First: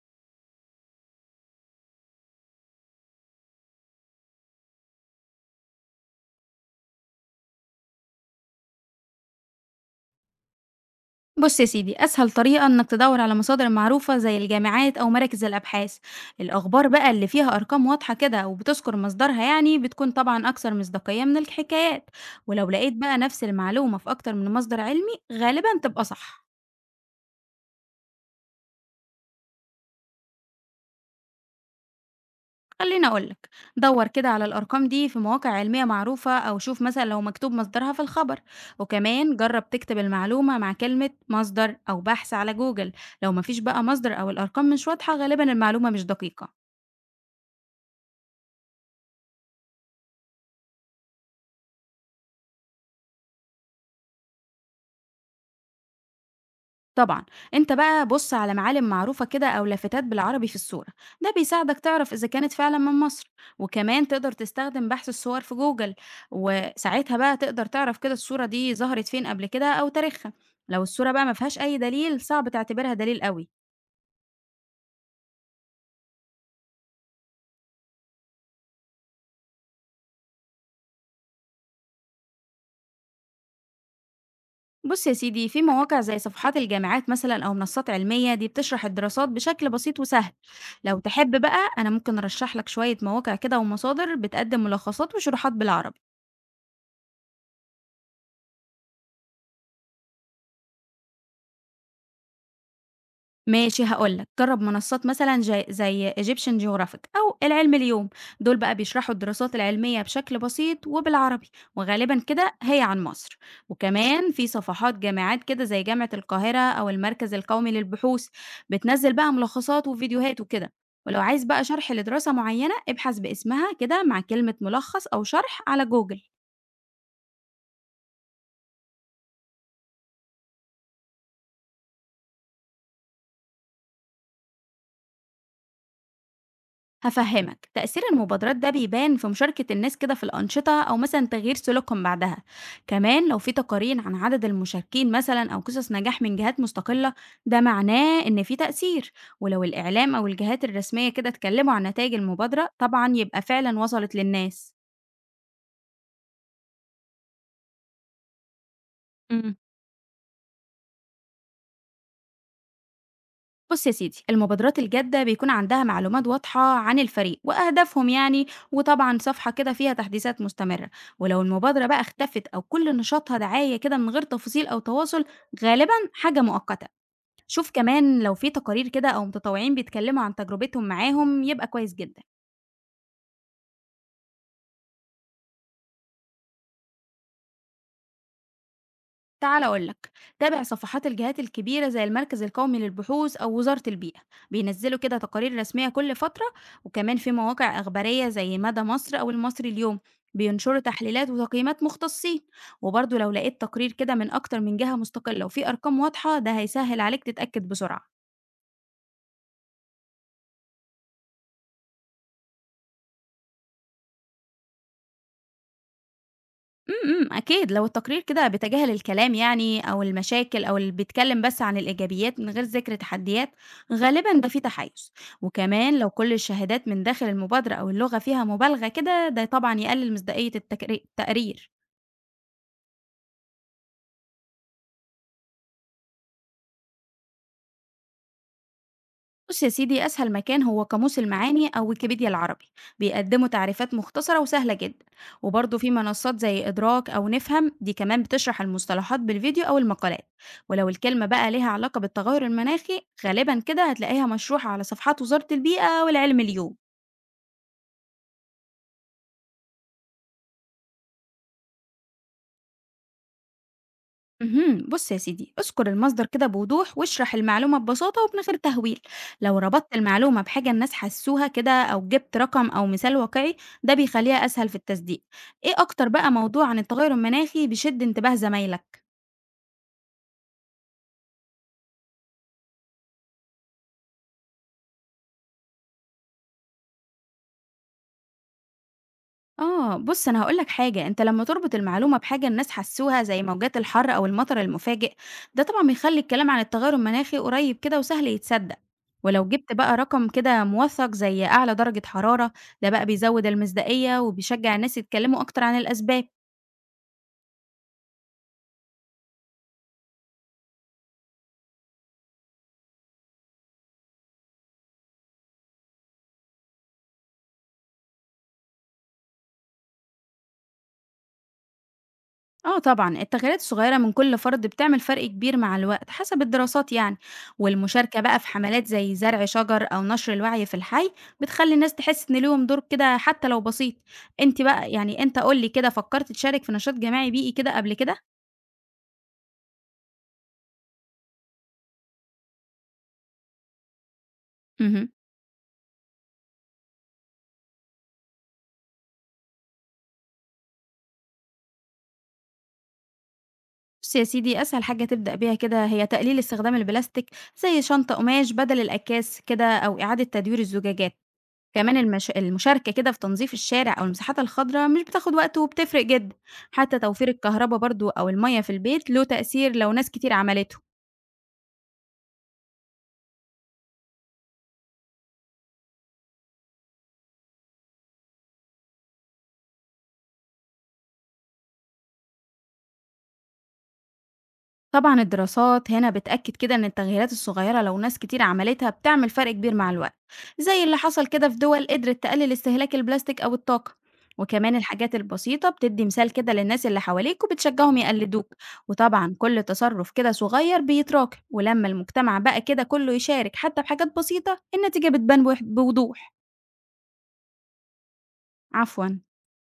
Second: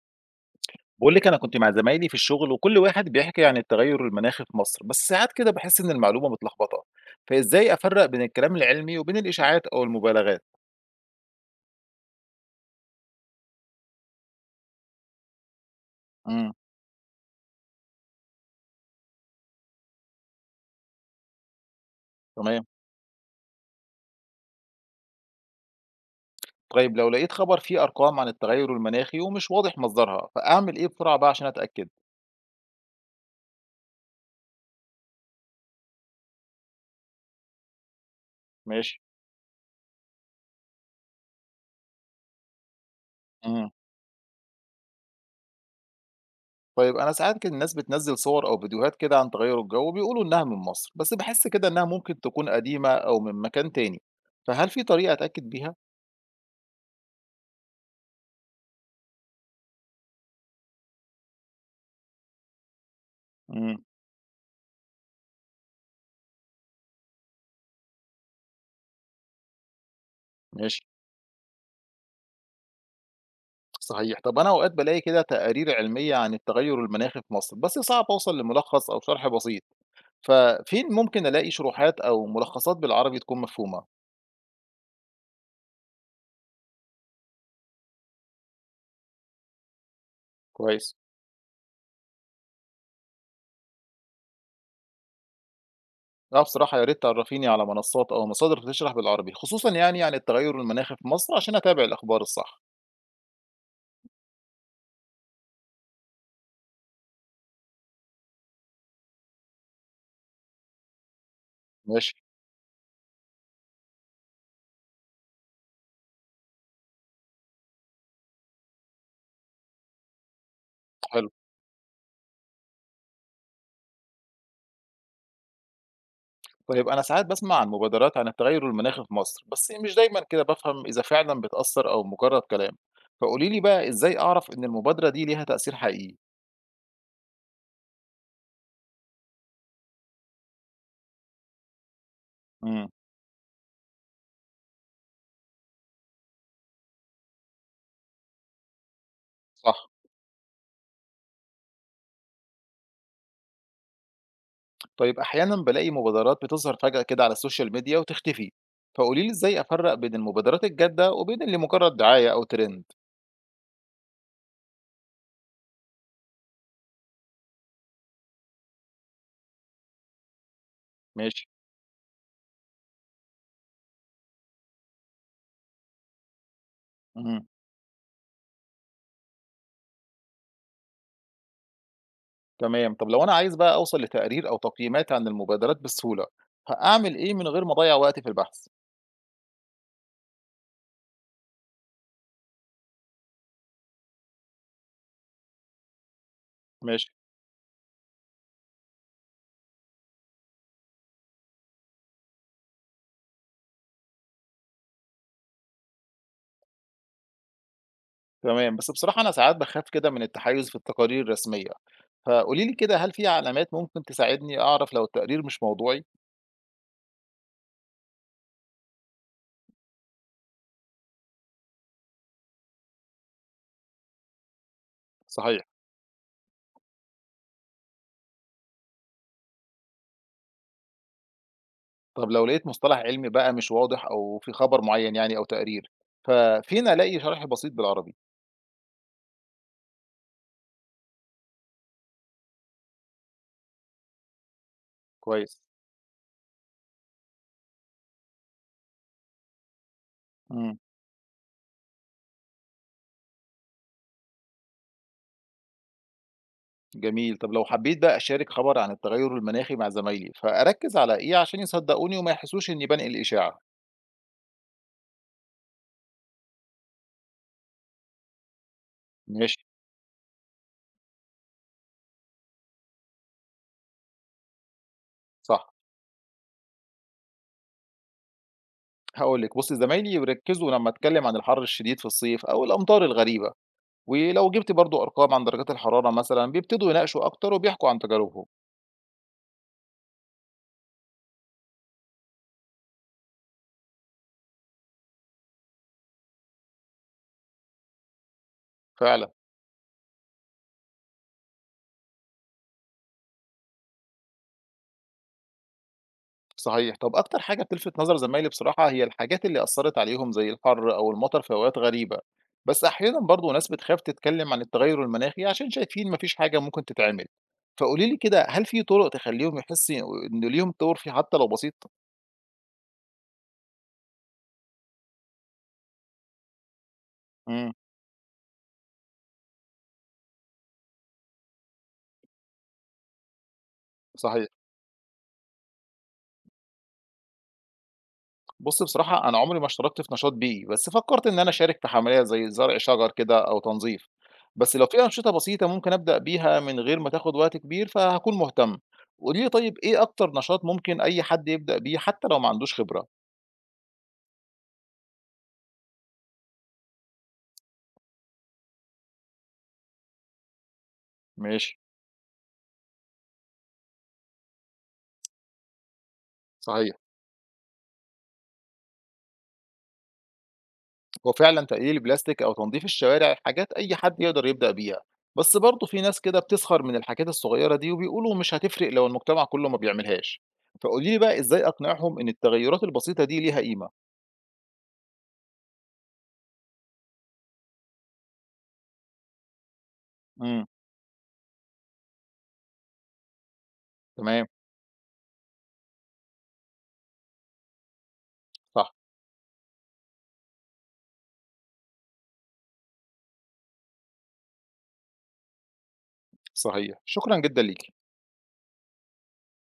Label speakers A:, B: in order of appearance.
A: باقول لِك أنا كنت مع زمايلي في الشغل وكل واحد بيحكي عن التغير المناخي في مصر، بس ساعات كده باحس إن المعلومة متلخبطة، فإزاي أفرّق بين الكلام العلمي وبين الإشاعات أو المبالغات؟
B: بص يا سيدي، أسهل طريقة إنك تدور على مصادر معروفة زي الجامعات أو مراكز الأبحاث.
A: إمم.
B: الأخبار بقى اللي فيها أرقام واضحة كده وبتذكر مصدرها يعني بتكون طبعا أكثر مصداقية من الحكايات.
A: تمام،
B: ولو لقيت بقى نفس المعلومة في أكتر من مصدر علمي غالبا تبقى صح.
A: طيب لو لقيت خبر فيه أرقام عن التغير المناخي ومش واضح مصدرها، فأعمل إيه بسرعة بقى عشان أتأكد؟
B: خليني أقولك، دور كده على الأرقام دي في مواقع علمية معروفة أو شوف مثلا لو مكتوب مصدرها في الخبر.
A: ماشي،
B: وكمان جرب تكتب المعلومة مع كلمة مصدر أو بحث على جوجل. لو مفيش
A: إمم.
B: بقى مصدر أو الأرقام مش واضحة غالبا المعلومة مش دقيقة.
A: طيب أنا ساعات كده الناس بتنزّل صور أو فيديوهات كده عن تغير الجو وبيقولوا إنها من مصر، بس باحس كده إنها ممكن تكون قديمة أو من مكان تاني، فهل في طريقة أتأكد بيها؟
B: طبعًا، أنت بقى بُص على معالم معروفة كده أو لافتات بالعربي في الصورة، ده بيساعدك تعرف إذا كانت فعلًا من مصر.
A: إمم.
B: وكمان تقدر تستخدم بحث الصور في جوجل، وساعتها بقى تقدر تعرف كده الصورة دي ظهرت فين قبل كده أو تاريخها.
A: ماشي.
B: لو الصورة بقى ما فيهاش أي دليل صعب تعتبرها دليل قوي.
A: صحيح. طب أنا أوقات بالاقي كده تقارير علمية عن التغيُّر المناخي في مصر، بس صعب أوصل لملخص أو شرح بسيط، ففين ممكن ألاقي شروحات أو ملخصات بالعربي تكون مفهومة
B: بُص يا سيدي، في مواقع زي صفحات الجامعات مثلًا أو منصات علمية دي بتشرح الدراسات بشكل بسيط وسهل.
A: كويس؟
B: لو تحب بقى أنا ممكن أرشح لك شوية مواقع كده ومصادر بتقدم ملخصات وشروحات بالعربي.
A: آه بصراحة يا ريت تعرّفيني على منصات أو مصادر بتشرح بالعربي، خصوصًا يعني عن التغيُّر المناخي في مصر عشان أتابع الأخبار الصح.
B: ماشي هاقول لك، جرّب منصات مثلًا ج زي Egyptian Geographic أو العلم اليوم، دول بقى بيشرحوا الدراسات العلمية بشكل بسيط وبالعربي،
A: ماشي،
B: وغالبًا كده هي عن مصر. وكمان في صفحات جامعات كده زي جامعة القاهرة أو المركز القومي للبحوث، بتنزّل بقى ملخصات وفيديوهات وكده. ولو
A: حلو.
B: عايز بقى شرح لدراسة معينة ابحث باسمها كده مع كلمة ملخص أو شرح على جوجل.
A: طيب أنا ساعات باسمع عن مبادرات عن التغيُّر المناخي في مصر، بس مش دايمًا كده بافهم إذا فعلًا بتأثّر أو مجرّد كلام، فقولي لي بقى إزاي أعرف إن المبادرة دي ليها تأثير حقيقي؟
B: هفهمك، تأثير المبادرات ده بيبان في مشاركة الناس كده في الأنشطة أو مثلا تغيير سلوكهم بعدها.
A: إمم،
B: كمان لو في تقارير عن عدد المشاركين مثلا أو قصص نجاح من جهات مستقلة ده معناه إن في تأثير. ولو
A: صح.
B: الإعلام أو الجهات الرسمية كده اتكلموا عن نتائج المبادرة طبعا يبقى فعلا وصلت للناس.
A: طيب أحيانا بلاقي مبادرات بتظهر فجأة كده على السوشيال ميديا وتختفي، فقولي لي
B: مم.
A: إزاي أفرق بين المبادرات الجادة وبين اللي مجرد دعاية أو ترند.
B: بص يا سيدي، المبادرات الجادة بيكون عندها معلومات واضحة عن الفريق وأهدافهم يعني، وطبعا صفحة كده فيها تحديثات مستمرة. ولو
A: ماشي.
B: المبادرة بقى اختفت أو كل نشاطها دعاية كده من غير تفاصيل أو تواصل غالبا حاجة مؤقتة.
A: مم.
B: شوف كمان لو في تقارير كده أو متطوعين بيتكلموا عن تجربتهم معاهم يبقى كويس جدا.
A: تمام. طب لو أنا عايز بقى أوصل لتقرير أو تقييمات عن المبادرات بسهولة، هأعمل إيه من غير ما أضيع وقتي في البحث؟
B: تعال أقول لك، تابع صفحات الجهات الكبيرة زي المركز القومي للبحوث أو وزارة البيئة، بينزلوا كده تقارير رسمية كل فترة.
A: ماشي.
B: وكمان في مواقع أخبارية زي مدى مصر أو المصري اليوم بينشروا تحليلات وتقييمات مختصين. وبرضه لو لقيت تقرير كده من أكتر من جهة مستقلة وفيه أرقام واضحة ده هيسهل عليك تتأكد بسرعة.
A: تمام، بس بصراحة أنا ساعات بخاف كده من التحيز في التقارير الرسمية، فقولي لي كده هل في علامات ممكن تساعدني أعرف لو التقرير مش موضوعي؟
B: إمم، إمم، أكيد لو التقرير كده بيتجاهل الكلام يعني أو المشاكل أو اللي بيتكلم بس عن الإيجابيات من غير ذكر تحديات، غالبًا ده فيه تحيُّز.
A: صحيح.
B: وكمان لو كل الشهادات من داخل المبادرة أو اللغة فيها مبالغة كده، ده طبعًا يقلل مصداقية التقرير.
A: طب لو لقيت مصطلح علمي بقى مش واضح أو في خبر معين يعني أو تقرير، ففين ألاقي شرح بسيط بالعربي؟
B: بص يا سيدي، أسهل مكان هو قاموس المعاني أو ويكيبيديا العربي، بيقدموا تعريفات مختصرة وسهلة جدا.
A: كويس.
B: وبرضه في منصات زي إدراك أو نفهم، دي كمان بتشرح المصطلحات بالفيديو أو المقالات.
A: امم.
B: ولو الكلمة بقى ليها علاقة بالتغير المناخي غالبا كده هتلاقيها مشروحة على صفحات وزارة البيئة والعلم اليوم.
A: جميل. طب لو حبيت بقى أشارك خبر عن التغير المناخي مع زمايلي، فأركز على إيه عشان يصدقوني وما يحسوش إني بنقل إشاعة؟
B: مهم. بص يا سيدي، اذكر المصدر كده بوضوح واشرح المعلومة ببساطة ومن غير تهويل. لو
A: ماشي.
B: ربطت المعلومة بحاجة الناس حسوها كده أو جبت رقم أو مثال واقعي ده بيخليها أسهل في التصديق.
A: صح.
B: ايه أكتر بقى موضوع عن التغير المناخي بيشد انتباه زمايلك؟
A: هقول لك بصي زمايلي يركزوا لما اتكلم عن الحر الشديد في الصيف او الامطار الغريبه، ولو جبت برضو ارقام عن درجات الحراره مثلا بيبتدوا يناقشوا اكتر وبيحكوا عن تجاربهم.
B: آه، بُص أنا هاقول لك حاجة، أنت لمّا تربط المعلومة بحاجة الناس حسّوها زي موجات الحر أو المطر المفاجئ، ده طبعًا بيخلّي الكلام عن التغير المناخي قريب كده وسهل يتصدق.
A: فعلا.
B: ولو جبت بقى رقم كده موثّق زي أعلى درجة حرارة، ده بقى بيزوّد المصداقية وبيشجّع الناس يتكلموا أكتر عن الأسباب.
A: صحيح. طب أكتر حاجة بتلفت نظر زمايلي بصراحة هي الحاجات اللي أثّرت عليهم زي الحَر أو المطر في أوقات غريبة، بس أحيانًا برضه ناس بتخاف تتكلّم عن التغيُّر المناخي عشان شايفين ما فيش حاجة ممكن تتعمل، فقولي لي كده هل في طُرق تخلّيهم يحسّي إن ليهم دور فيه حتى لو بسيط؟
B: آه طبعًا، التغييرات الصغيرة من كل فرد بتعمل فرق كبير مع الوقت حسب الدراسات يعني.
A: إمم،
B: والمشاركة بقى في حملات زي زرع شجر أو نشر الوعي في الحي بتخلّي الناس تحس إن ليهم دور كده حتى لو بسيط.
A: صحيح.
B: بقى يعني أنت قُل لي كده فكّرت تشارك في نشاط جماعي بيئي كده قبل كده؟
A: بُص بصراحة أنا عمري ما اشتركت في نشاط بيئي، بس فكّرت إن أنا أشارك في حملية زي زرع شجر كده أو تنظيف، بس لو في
B: اهم،
A: أنشطة بسيطة ممكن أبدأ بيها من غير ما تاخد وقت كبير فهاكون مهتم، قولي لي طيب إيه أكتر نشاط ممكن أي حد يبدأ بيه حتى لو ما عندوش خبرة؟
B: بُص يا سيدي، أسهل حاجة تبدأ بيها كده هي تقليل استخدام البلاستيك زي شنطة قماش بدل الأكياس كده أو إعادة تدوير الزجاجات.
A: ماشي.
B: كمان المشاركة كده في تنظيف الشارع أو المساحات الخضراء مش بتاخد وقت وبتفرق جدا.
A: صحيح.
B: حتى توفير الكهرباء برضو أو المية في البيت له تأثير لو ناس كتير عملته.
A: هو فعلًا تقليل البلاستيك أو تنظيف الشوارع حاجات أي حد يقدر يبدأ بيها، بس برضه في ناس كده بتسخر من الحاجات الصغيرة دي وبيقولوا مش هتفرق لو المجتمع كله ما بيعملهاش، فقولي لي بقى إزاي أقنعهم إن التغيرات البسيطة دي ليها قيمة؟
B: طبعًا الدراسات هنا بتأكد كده إن التغييرات الصغيرة لو ناس كتير عملتها بتعمل فرق كبير مع الوقت،
A: إمم.
B: زي اللي حصل كده في دول قدرت تقلل استهلاك البلاستيك أو الطاقة.
A: تمام.
B: وكمان الحاجات البسيطة بتدي مثال كده للناس اللي حواليك وبتشجعهم يقلدوك.
A: صح.
B: وطبعًا كل تصرف كده صغير بيتراكم، ولما المجتمع بقى كده كله يشارك حتى بحاجات بسيطة النتيجة بتبان بوضوح.
A: صحيح. شكرًا جدًا ليكِ.
B: عفوًا.